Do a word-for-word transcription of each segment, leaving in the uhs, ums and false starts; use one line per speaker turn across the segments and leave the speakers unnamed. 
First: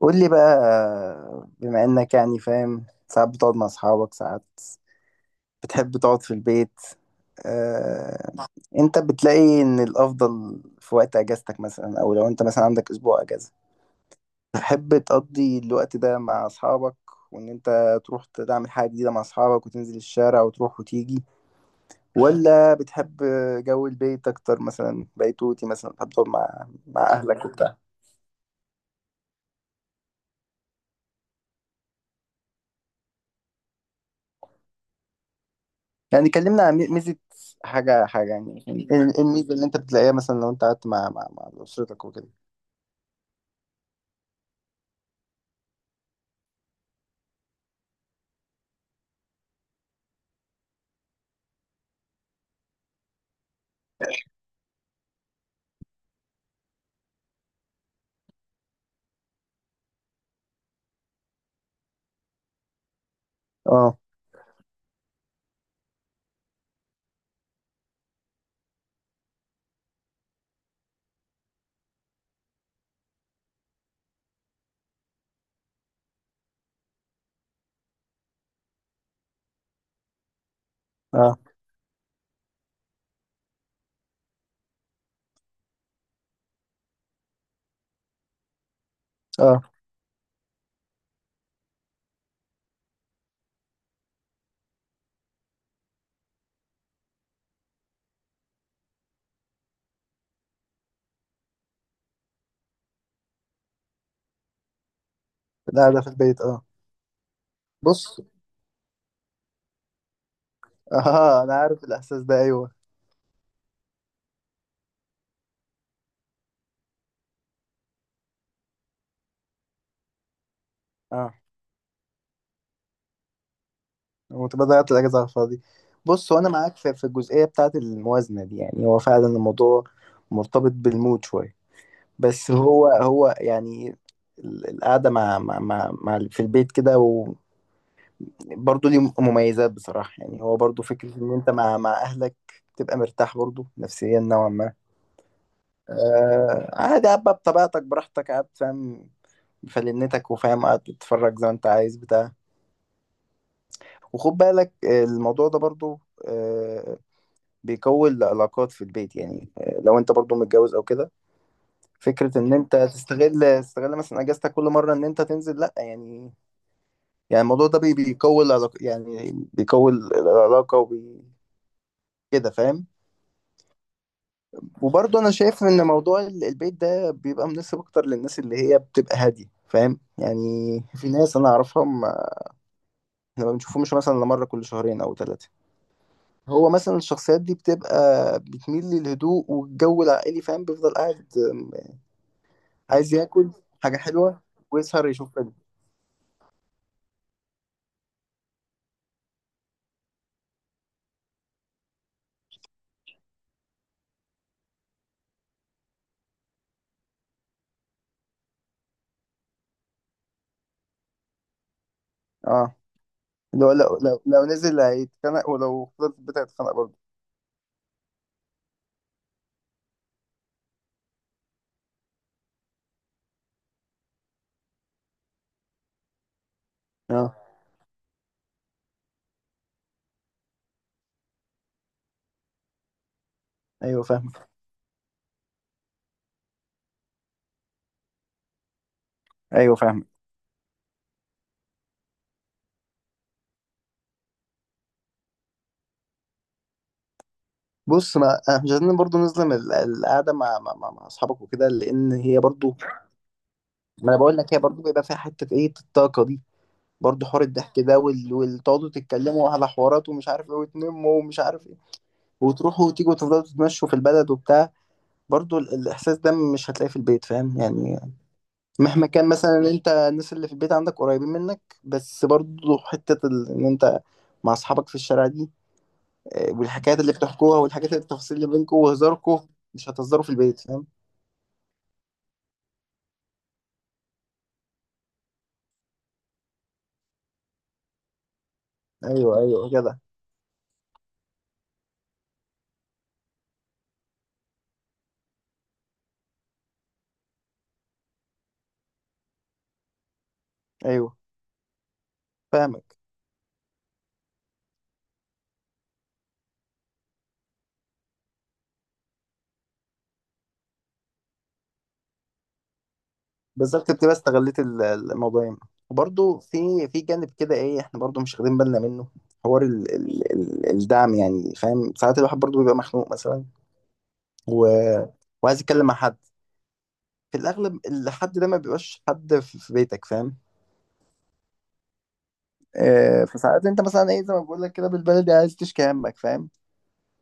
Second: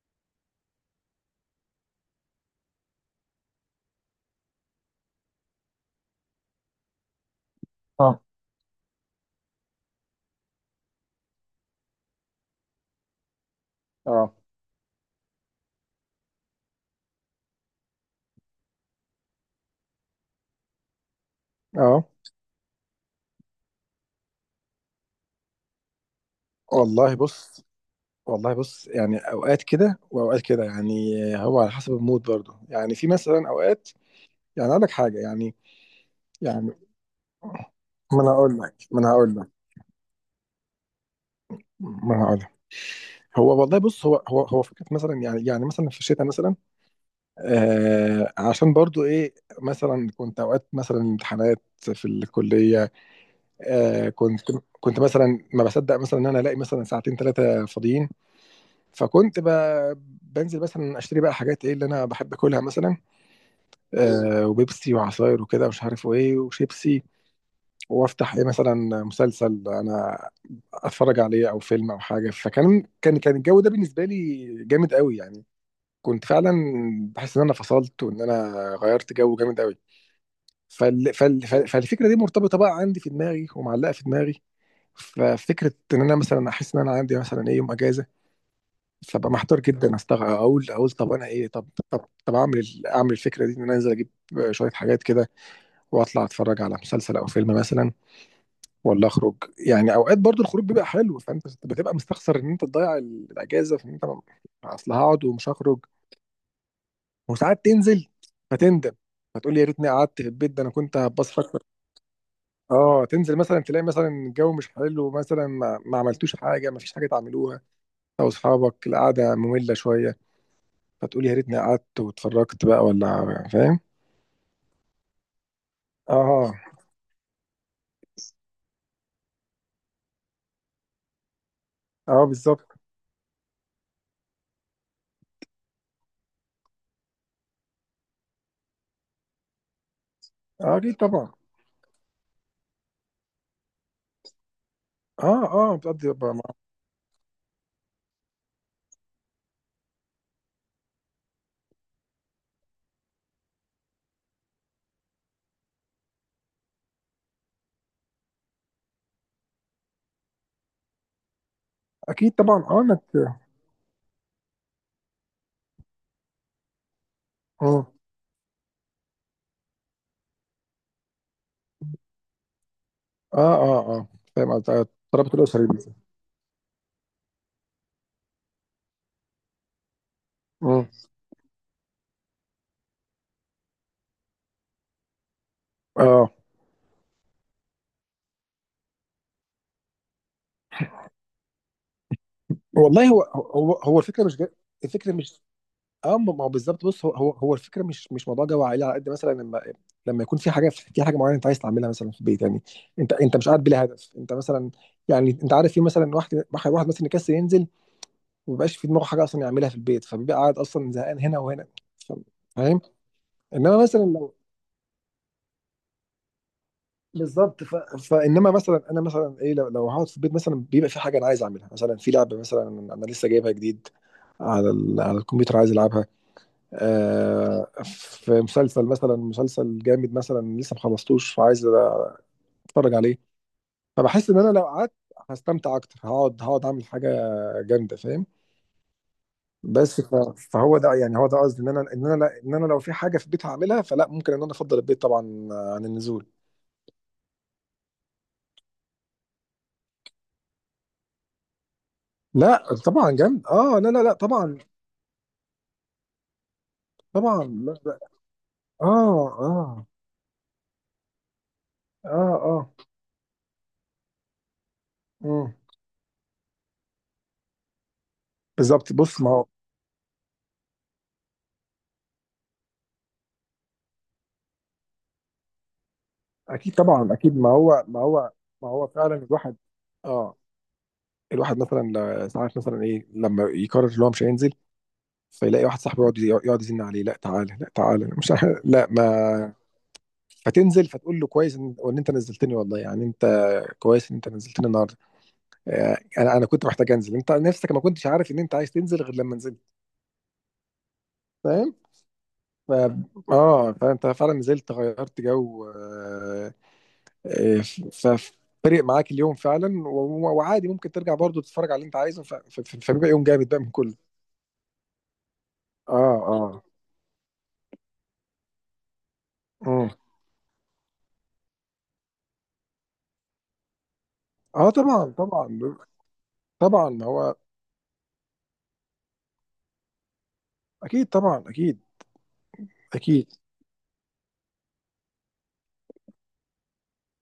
قول لي بقى. بما انك يعني فاهم، ساعات بتقعد مع اصحابك، ساعات بتحب تقعد في البيت.
اه،
آه، انت بتلاقي ان الافضل في وقت اجازتك مثلا، او لو انت مثلا عندك اسبوع اجازة
اه،
تحب تقضي الوقت ده مع اصحابك، وان انت تروح تعمل حاجة جديدة مع اصحابك وتنزل الشارع وتروح وتيجي،
اه.
ولا بتحب جو البيت اكتر؟ مثلا بيتوتي، مثلا بتحب تقعد مع مع
والله
اهلك
بص
وبتاع.
والله بص يعني اوقات كده واوقات كده يعني. هو على حسب المود برضه. يعني في مثلا اوقات يعني اقول لك حاجه يعني
يعني كلمنا
يعني.
عن ميزة، حاجة
ما انا
حاجة
هقول
يعني
لك
ايه
ما انا
إيه
هقول لك
الميزة اللي انت بتلاقيها مثلا لو انت قعدت مع مع, مع
ما
أسرتك
انا
وكده؟
هقول لك هو والله بص. هو هو هو فكره مثلا، يعني يعني مثلا في الشتاء مثلا. آه عشان برضه ايه. مثلا كنت اوقات مثلا امتحانات في الكليه. آه كنت، كنت مثلا ما بصدق مثلا ان انا الاقي مثلا ساعتين ثلاثه فاضيين. فكنت ب... بنزل مثلا اشتري بقى حاجات ايه اللي انا بحب اكلها مثلا.
اه،
آه وبيبسي وعصاير وكده ومش عارف وايه وشيبسي. وافتح ايه مثلا مسلسل انا اتفرج عليه او فيلم او حاجه. فكان كان كان الجو ده بالنسبه لي جامد قوي يعني. كنت فعلا بحس ان انا فصلت، وان انا غيرت جو جامد قوي. فال...
اه،
فال... فال... فالفكره دي مرتبطه بقى عندي في دماغي ومعلقه في دماغي. ففكره ان انا مثلا احس ان انا عندي مثلا ايه يوم اجازه. فبقى محتار
اه.
جدا. استغ اقول، اقول طب انا ايه. طب طب طب اعمل ال- اعمل الفكره دي. ان انا انزل اجيب شويه حاجات كده واطلع اتفرج على مسلسل او فيلم مثلا، ولا اخرج؟ يعني اوقات برضو الخروج بيبقى حلو، فانت بتبقى مستخسر ان انت تضيع ال- الاجازه في ان انت م- اصل هقعد ومش هخرج.
لا، ده في البيت اه.
وساعات تنزل
بص.
فتندم، فتقول يا ريتني قعدت في البيت، ده انا كنت هتبسط
اه، انا
اكتر.
عارف الإحساس ده، ايوه.
اه تنزل مثلا تلاقي مثلا الجو مش حلو، مثلا ما, ما عملتوش حاجه، ما فيش حاجه تعملوها. او اصحابك القعده ممله شويه، فتقول يا
اه،
ريتني قعدت واتفرجت بقى، ولا فاهم.
وتبقى ضيعت الأجازة على الفاضي. بص، وانا
اه،
معاك في, في الجزئية بتاعة الموازنة دي. يعني هو فعلا الموضوع مرتبط بالمود شوية.
اه،
بس
بالظبط.
هو هو يعني ال- القعدة مع مع مع, مع في البيت كده، برضه ليه مميزات بصراحة. يعني هو
اه
برضه
اكيد
فكرة
طبعا.
إن أنت مع مع أهلك تبقى مرتاح برضه نفسيا نوعا ما.
اه، اه، بتقضي بقى مع-
آه، عادي قاعد بقى بطبيعتك براحتك، قاعد فاهم، بفلنتك وفاهم، قاعد تتفرج زي ما أنت عايز بتاع. وخد بالك، آه، الموضوع ده برضه آه بيكون العلاقات في البيت، يعني آه لو أنت برضه متجوز أو كده،
اكيد
فكرة إن
طبعا.
أنت
اه انك.
تستغل تستغل مثلا أجازتك كل مرة إن أنت تنزل، لأ يعني. يعني الموضوع ده
اه،
بي- بيقوي العلاقة، يعني بيقوي العلاقة وبي، كده فاهم.
اه، اه، اه، فاهم قصدك.
وبرضه انا
رابط
شايف
الاسري
ان
مثلا.
موضوع ال- البيت ده بيبقى مناسب اكتر للناس اللي هي بتبقى هاديه، فاهم يعني؟
مم.
في ناس انا اعرفها، ما احنا ما بنشوفهمش مثلا الا مره كل شهرين او ثلاثه.
اه، آه.
هو مثلا الشخصيات دي بتبقى بتميل للهدوء والجو العائلي، فاهم، بيفضل قاعد، أم،
والله
عايز
هو
ياكل
هو
حاجه
هو الفكره مش
حلوه
جا...
ويسهر
الفكره
يشوف
مش
فيلم.
اه. ما ما هو بالظبط. بص، هو هو هو الفكره مش مش موضوع جو عائلي، على قد مثلا لما، لما يكون في حاجه، في حاجه معينه انت عايز تعملها مثلا في البيت يعني. انت انت مش قاعد بلا هدف. انت مثلا، يعني انت عارف، في مثلا واحد واحد واحد مثلا يكسل ينزل، مبيبقاش في دماغه حاجه اصلا يعملها في البيت، فبيبقى قاعد اصلا زهقان هنا وهنا. ف-
اه،
فاهم.
لو
انما
لو
مثلا
لو,
لو،
لو نزل هيتخنق، ولو فضل في البيت هيتخنق برضه.
بالظبط. ف... فانما مثلا انا مثلا ايه، لو, لو هقعد في البيت مثلا، بيبقى في حاجه انا عايز اعملها. مثلا في لعبه مثلا انا لسه جايبها جديد على ال... على الكمبيوتر عايز العبها.
اه،
آه، في مسلسل مثلا، مسلسل جامد مثلا لسه ما خلصتوش فعايز اتفرج عليه.
ايوه
فبحس
فاهم.
ان انا لو قعدت هستمتع اكتر. هقعد هقعد اعمل حاجه جامده، فاهم.
ايوه
بس
فاهم.
ف- فهو ده يعني، هو ده قصدي. ان انا، ان انا لا- ان انا لو في حاجه في البيت هعملها، فلا، ممكن ان انا افضل البيت طبعا عن النزول.
بص، ما آه، مش عايزين برضه نظلم ال- القعده مع مع مع مع اصحابك وكده، لان هي
لا
برضه.
طبعا جامد. اه، لا، لا،
ما
لا،
انا بقول لك
طبعا.
هي برضو بيبقى فيها حته ايه، الطاقه دي، برضو حوار
طبعا. لا،
الضحك
لا.
ده وال... وتقعدوا
اه،
تتكلموا على
اه،
حوارات ومش عارف ايه، وتنموا ومش عارف ايه،
اه، اه.
وتروحوا وتيجوا وتفضلوا تتمشوا في البلد وبتاع.
مم.
برضو ال- الاحساس ده مش هتلاقيه في البيت، فاهم يعني؟
بالظبط.
مهما
بص،
كان
ما هو
مثلا انت الناس اللي في البيت عندك قريبين منك، بس برضو حته ال... ان انت مع اصحابك في الشارع دي، آه،
اكيد
والحكايات اللي
طبعا، اكيد. ما
بتحكوها
هو،
والحاجات
ما
اللي،
هو
التفاصيل اللي
ما
بينكم
هو فعلا
وهزاركم،
الواحد.
مش هتهزروا في
اه،
البيت، فاهم.
الواحد مثلا، ل- ساعات مثلا ايه لما يقرر ان هو مش هينزل، فيلاقي واحد صاحبه يقعد يقعد يزن عليه، لا تعالى، لا تعالى، مش عارف- لا
ايوه،
ما.
ايوه كده.
فتنزل فتقول له كويس ان، وإن انت نزلتني والله، يعني انت كويس ان انت نزلتني النهارده. آه، انا، انا كنت محتاج انزل، انت نفسك ما كنتش عارف ان انت عايز تنزل غير لما نزلت.
ايوه
فاهم. ف...
فاهمك.
اه فانت فعلا نزلت غيرت جو. آه، آه، ف ف- فرق معاك اليوم فعلا. و- و- وعادي ممكن ترجع برضو تتفرج على اللي انت عايزه. ف- ف- ف- فبيبقى يوم جامد بقى من
بالظبط،
كله.
بتبقى استغليت ال- الموضوعين.
اه،
وبرضه
اه،
في في جانب كده ايه، احنا برضه مش واخدين بالنا منه، حوار
اه،
ال ال ال الدعم يعني، فاهم؟ ساعات الواحد برضه بيبقى مخنوق مثلا، و...
اه طبعا
وعايز
طبعا.
يتكلم مع حد.
طبعا هو
في الاغلب الحد ده ما بيبقاش حد في في بيتك، فاهم.
اكيد طبعا، اكيد،
آه
اكيد.
فساعات انت مثلا ايه، زي ما بقول لك كده بالبلدي، عايز تشكي همك فاهم.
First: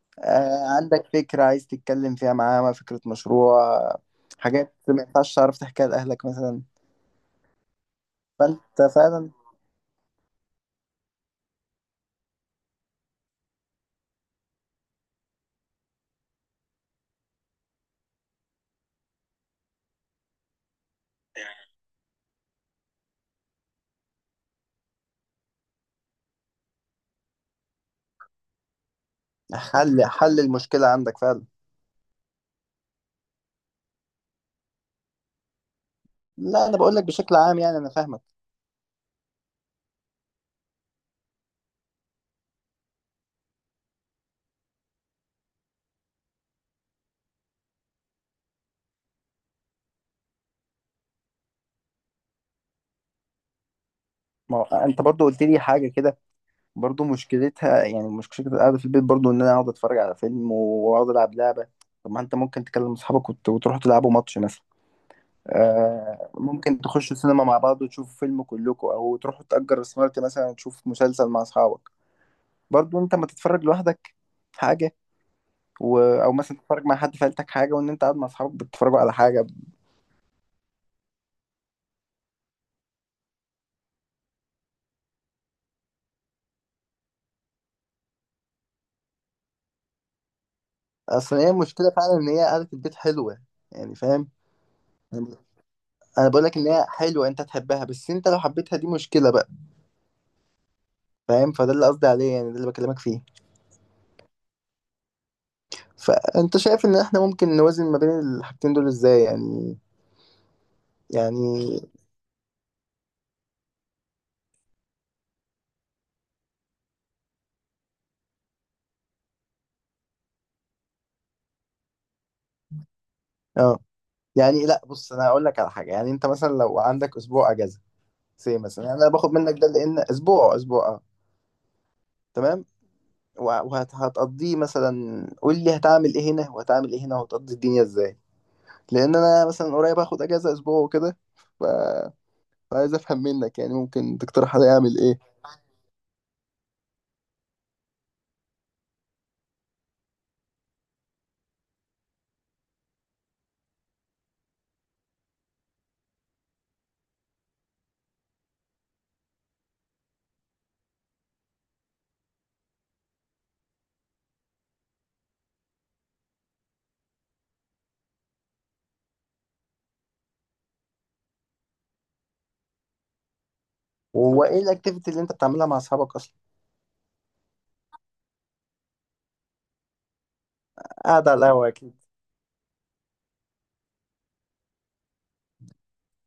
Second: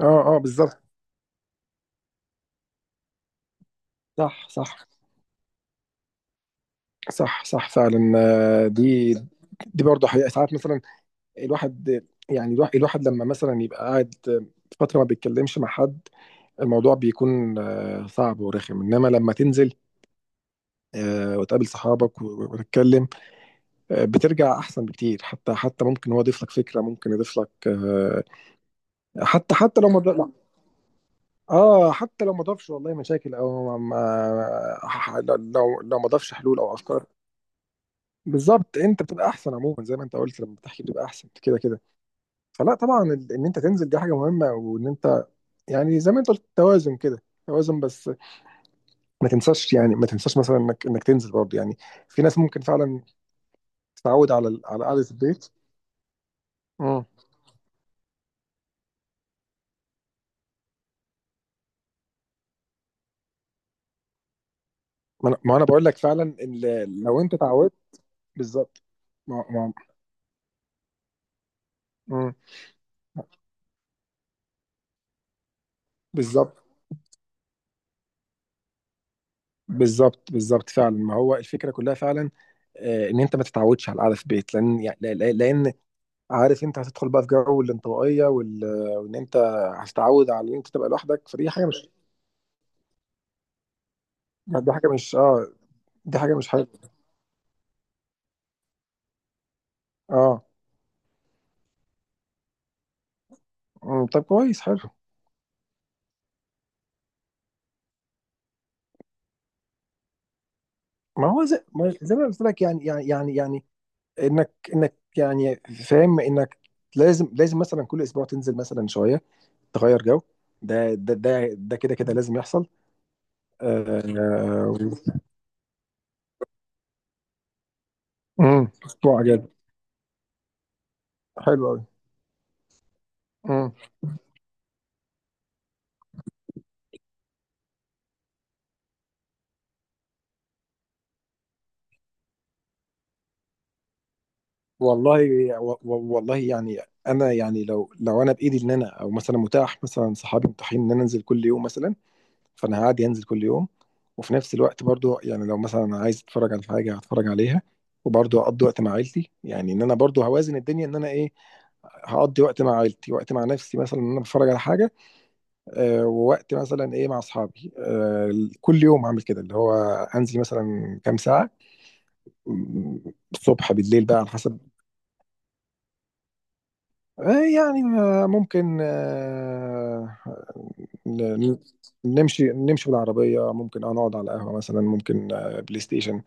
اه، اه،
آه
بالظبط.
عندك فكره عايز تتكلم فيها معاه، فكره مشروع،
صح،
حاجات
صح،
ما ينفعش تعرف تحكيها لاهلك مثلا.
صح، صح فعلا. آه،
فانت
دي،
فعلا،
دي برضه حقيقة ساعات مثلا الواحد. يعني الواحد, الواحد لما مثلا يبقى قاعد فترة ما بيتكلمش مع حد، الموضوع بيكون آه صعب ورخم. انما لما تنزل آه وتقابل صحابك و- وتتكلم، آه بترجع احسن بكتير. حتى، حتى ممكن هو يضيف لك فكرة، ممكن يضيف لك آه، حتى، حتى لو ما
حل
ض-
حل المشكله عندك فعلا.
اه حتى لو ما ضافش والله مشاكل او ما ما- لو، لو ما ضافش حلول
لا،
او
انا بقول لك
افكار،
بشكل عام، يعني انا فاهمك.
بالظبط انت بتبقى احسن عموما. زي ما انت قلت، لما بتحكي بتبقى احسن كده كده. فلا طبعا ال- ان انت تنزل دي حاجه مهمه، وان انت يعني زي ما انت قلت توازن كده، توازن. بس ما تنساش يعني، ما تنساش مثلا انك، انك تنزل برضه يعني. في ناس ممكن فعلا تتعود على
ما
ال-
هو
على
انت
قعده
برضو قلت
البيت.
لي حاجه كده،
امم
برضو مشكلتها يعني مشكله القعده في البيت، برضو ان انا اقعد اتفرج على فيلم، واقعد العب لعبه. طب ما انت ممكن تكلم اصحابك وت- وتروحوا تلعبوا ماتش مثلا.
ما انا، ما أنا بقول لك فعلا
آه ممكن
ال-
تخشوا
لو انت
السينما مع
اتعودت
بعض وتشوفوا فيلم
بالظبط.
كلكم، او
ما
تروحوا
ما.
تأجر سمارت مثلا تشوف مسلسل مع اصحابك.
مم.
برضو انت ما تتفرج لوحدك حاجه، و... او
بالظبط،
مثلا تتفرج مع حد في عيلتك حاجه، وان انت قاعد مع اصحابك بتتفرجوا على حاجه.
بالظبط، بالظبط فعلا. ما هو الفكره كلها فعلا آه، ان انت ما تتعودش على القعده في البيت، لان يعني، لان عارف انت هتدخل بقى في جو الانطوائيه وال... وان انت هتتعود على ان انت تبقى لوحدك.
اصل
فدي
هي
حاجه مش،
المشكله فعلا ان هي قعده البيت حلوه، يعني فاهم.
دي حاجه مش اه، دي
انا
حاجه
بقول
مش
لك
حلوه.
ان هي حلوه انت تحبها، بس انت لو حبيتها دي مشكله بقى،
اه.
فاهم. فده اللي قصدي عليه، يعني ده اللي بكلمك فيه.
أمم، طب كويس، حلو.
فانت شايف ان احنا ممكن نوازن ما بين الحاجتين دول ازاي يعني؟
ما هو زي
يعني
ما، زي ما قلت لك يعني، يعني يعني يعني انك، انك يعني فاهم، انك لازم، لازم مثلا كل اسبوع تنزل مثلا شويه، تغير جو. ده ده ده ده كده، كده لازم يحصل.
اه
آه.
يعني، لا بص، انا هقول لك على حاجه. يعني انت مثلا لو عندك اسبوع اجازه سي
أمم،
مثلا، يعني انا
اسبوع
باخد
اجازه.
منك ده، لان اسبوع اسبوع اه
حلو
تمام.
قوي.
وهتقضيه مثلا، قول لي هتعمل ايه هنا وهتعمل ايه هنا، وهتقضي الدنيا ازاي. لان انا مثلا قريب هاخد اجازه اسبوع وكده، ف... فعايز افهم منك. يعني ممكن تقترح عليا اعمل ايه.
والله، و- و- والله يعني. انا يعني لو، لو انا بايدي ان انا، او مثلا متاح مثلا صحابي متاحين ان انا انزل كل يوم مثلا، فانا هعدي انزل كل يوم. وفي نفس الوقت برضو يعني لو مثلا عايز اتفرج على حاجه هتفرج عليها. وبرضو اقضي وقت مع عيلتي، يعني ان انا برضو هوازن الدنيا. ان انا ايه، هقضي وقت مع عيلتي، وقت مع نفسي مثلا ان انا بتفرج على حاجه، آه ووقت مثلا ايه مع اصحابي. آه كل يوم هعمل كده، اللي هو انزل مثلا كام ساعه، م- الصبح بالليل بقى على
وهو ايه
حسب.
الاكتيفيتي اللي انت بتعملها مع اصحابك اصلا؟
آه، يعني آه، ممكن آه،
قاعد على
ن- ن-
القهوه اكيد؟
نمشي، نمشي بالعربية، ممكن اه نقعد على القهوة مثلا، ممكن آه بلاي ستيشن،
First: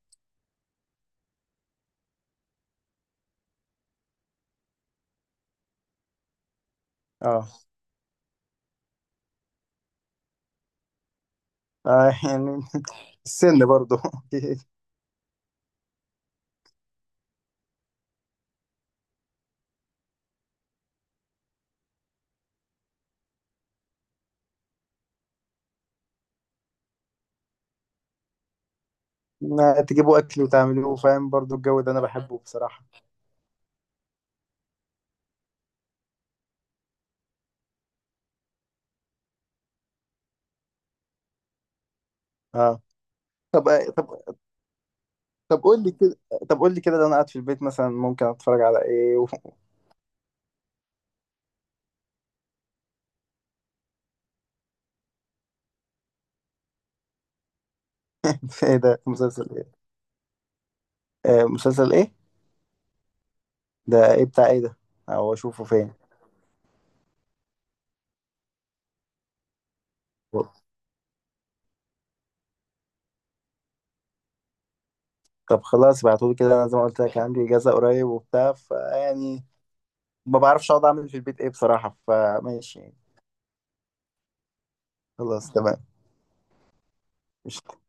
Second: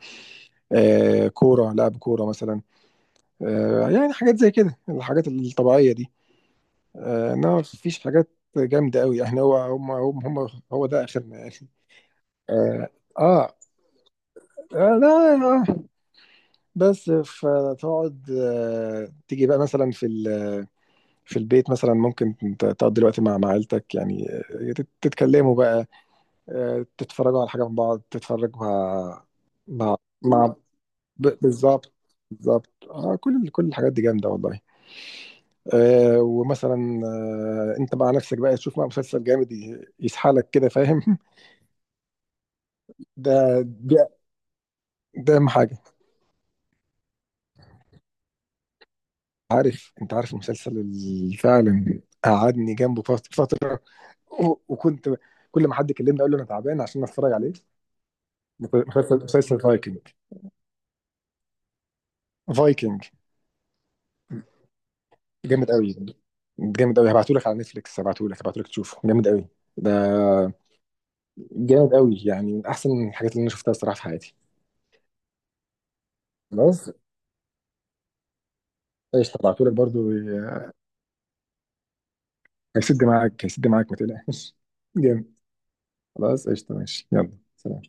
آه كورة، لعب كورة مثلا. آه يعني حاجات زي كده، الحاجات الطبيعية دي. آه
اه.
انما مفيش حاجات جامدة قوي يعني. هو هم هم هم هو ده اخرنا يعني.
آه، يعني
اه، آه،
السن برضو.
آه، لا، آه. بس فتقعد آه، تيجي بقى مثلا في، في البيت مثلا. ممكن ت- تقضي الوقت مع، مع عيلتك يعني. آه، تت- تتكلموا بقى، آه تتفرجوا على حاجة من بعض، تتفرجوا مع،
ما
مع،
تجيبوا اكل
مع-
وتعملوه، فاهم،
ب-
برضو الجو ده
بالظبط،
انا بحبه
بالظبط.
بصراحه.
آه كل، كل الحاجات دي جامدة والله. آه ومثلا آه انت مع نفسك بقى تشوف مع مسلسل جامد ي- يسحلك كده، فاهم.
اه.
ده،
طب
ده،
طب
ده اهم
طب
حاجه.
قول لي كده طب قول لي كده. ده انا قاعد في البيت مثلا، ممكن اتفرج على ايه و...
عارف، انت عارف المسلسل اللي فعلا قعدني جنبه فت- فتره. و- وكنت كل ما حد يكلمني اقول له انا تعبان عشان اتفرج عليه.
ايه ده،
مسلسل،
مسلسل
مسلسل
ايه؟
فايكنج.
آه، مسلسل ايه؟
فايكنج.
ده ايه، بتاع ايه ده، او اشوفه
جامد
فين؟
قوي، جامد قوي. هبعتهولك على نتفليكس، هبعتهولك هبعتهولك تشوفه جامد قوي. ده جامد قوي يعني. من احسن الحاجات اللي انا شفتها الصراحه في حياتي.
طب خلاص ابعتولي كده، انا زي ما
خلاص
قلت لك عندي اجازه قريب وبتاع،
قشطه،
فيعني
هبعتهولك برضو.
ما بعرفش اقعد اعمل في البيت ايه بصراحه، فماشي يعني.
هيسد معاك هيسد معاك ما تقلقش. جامد.
خلاص، تمام.
خلاص قشطه، ماشي، يلا سلام.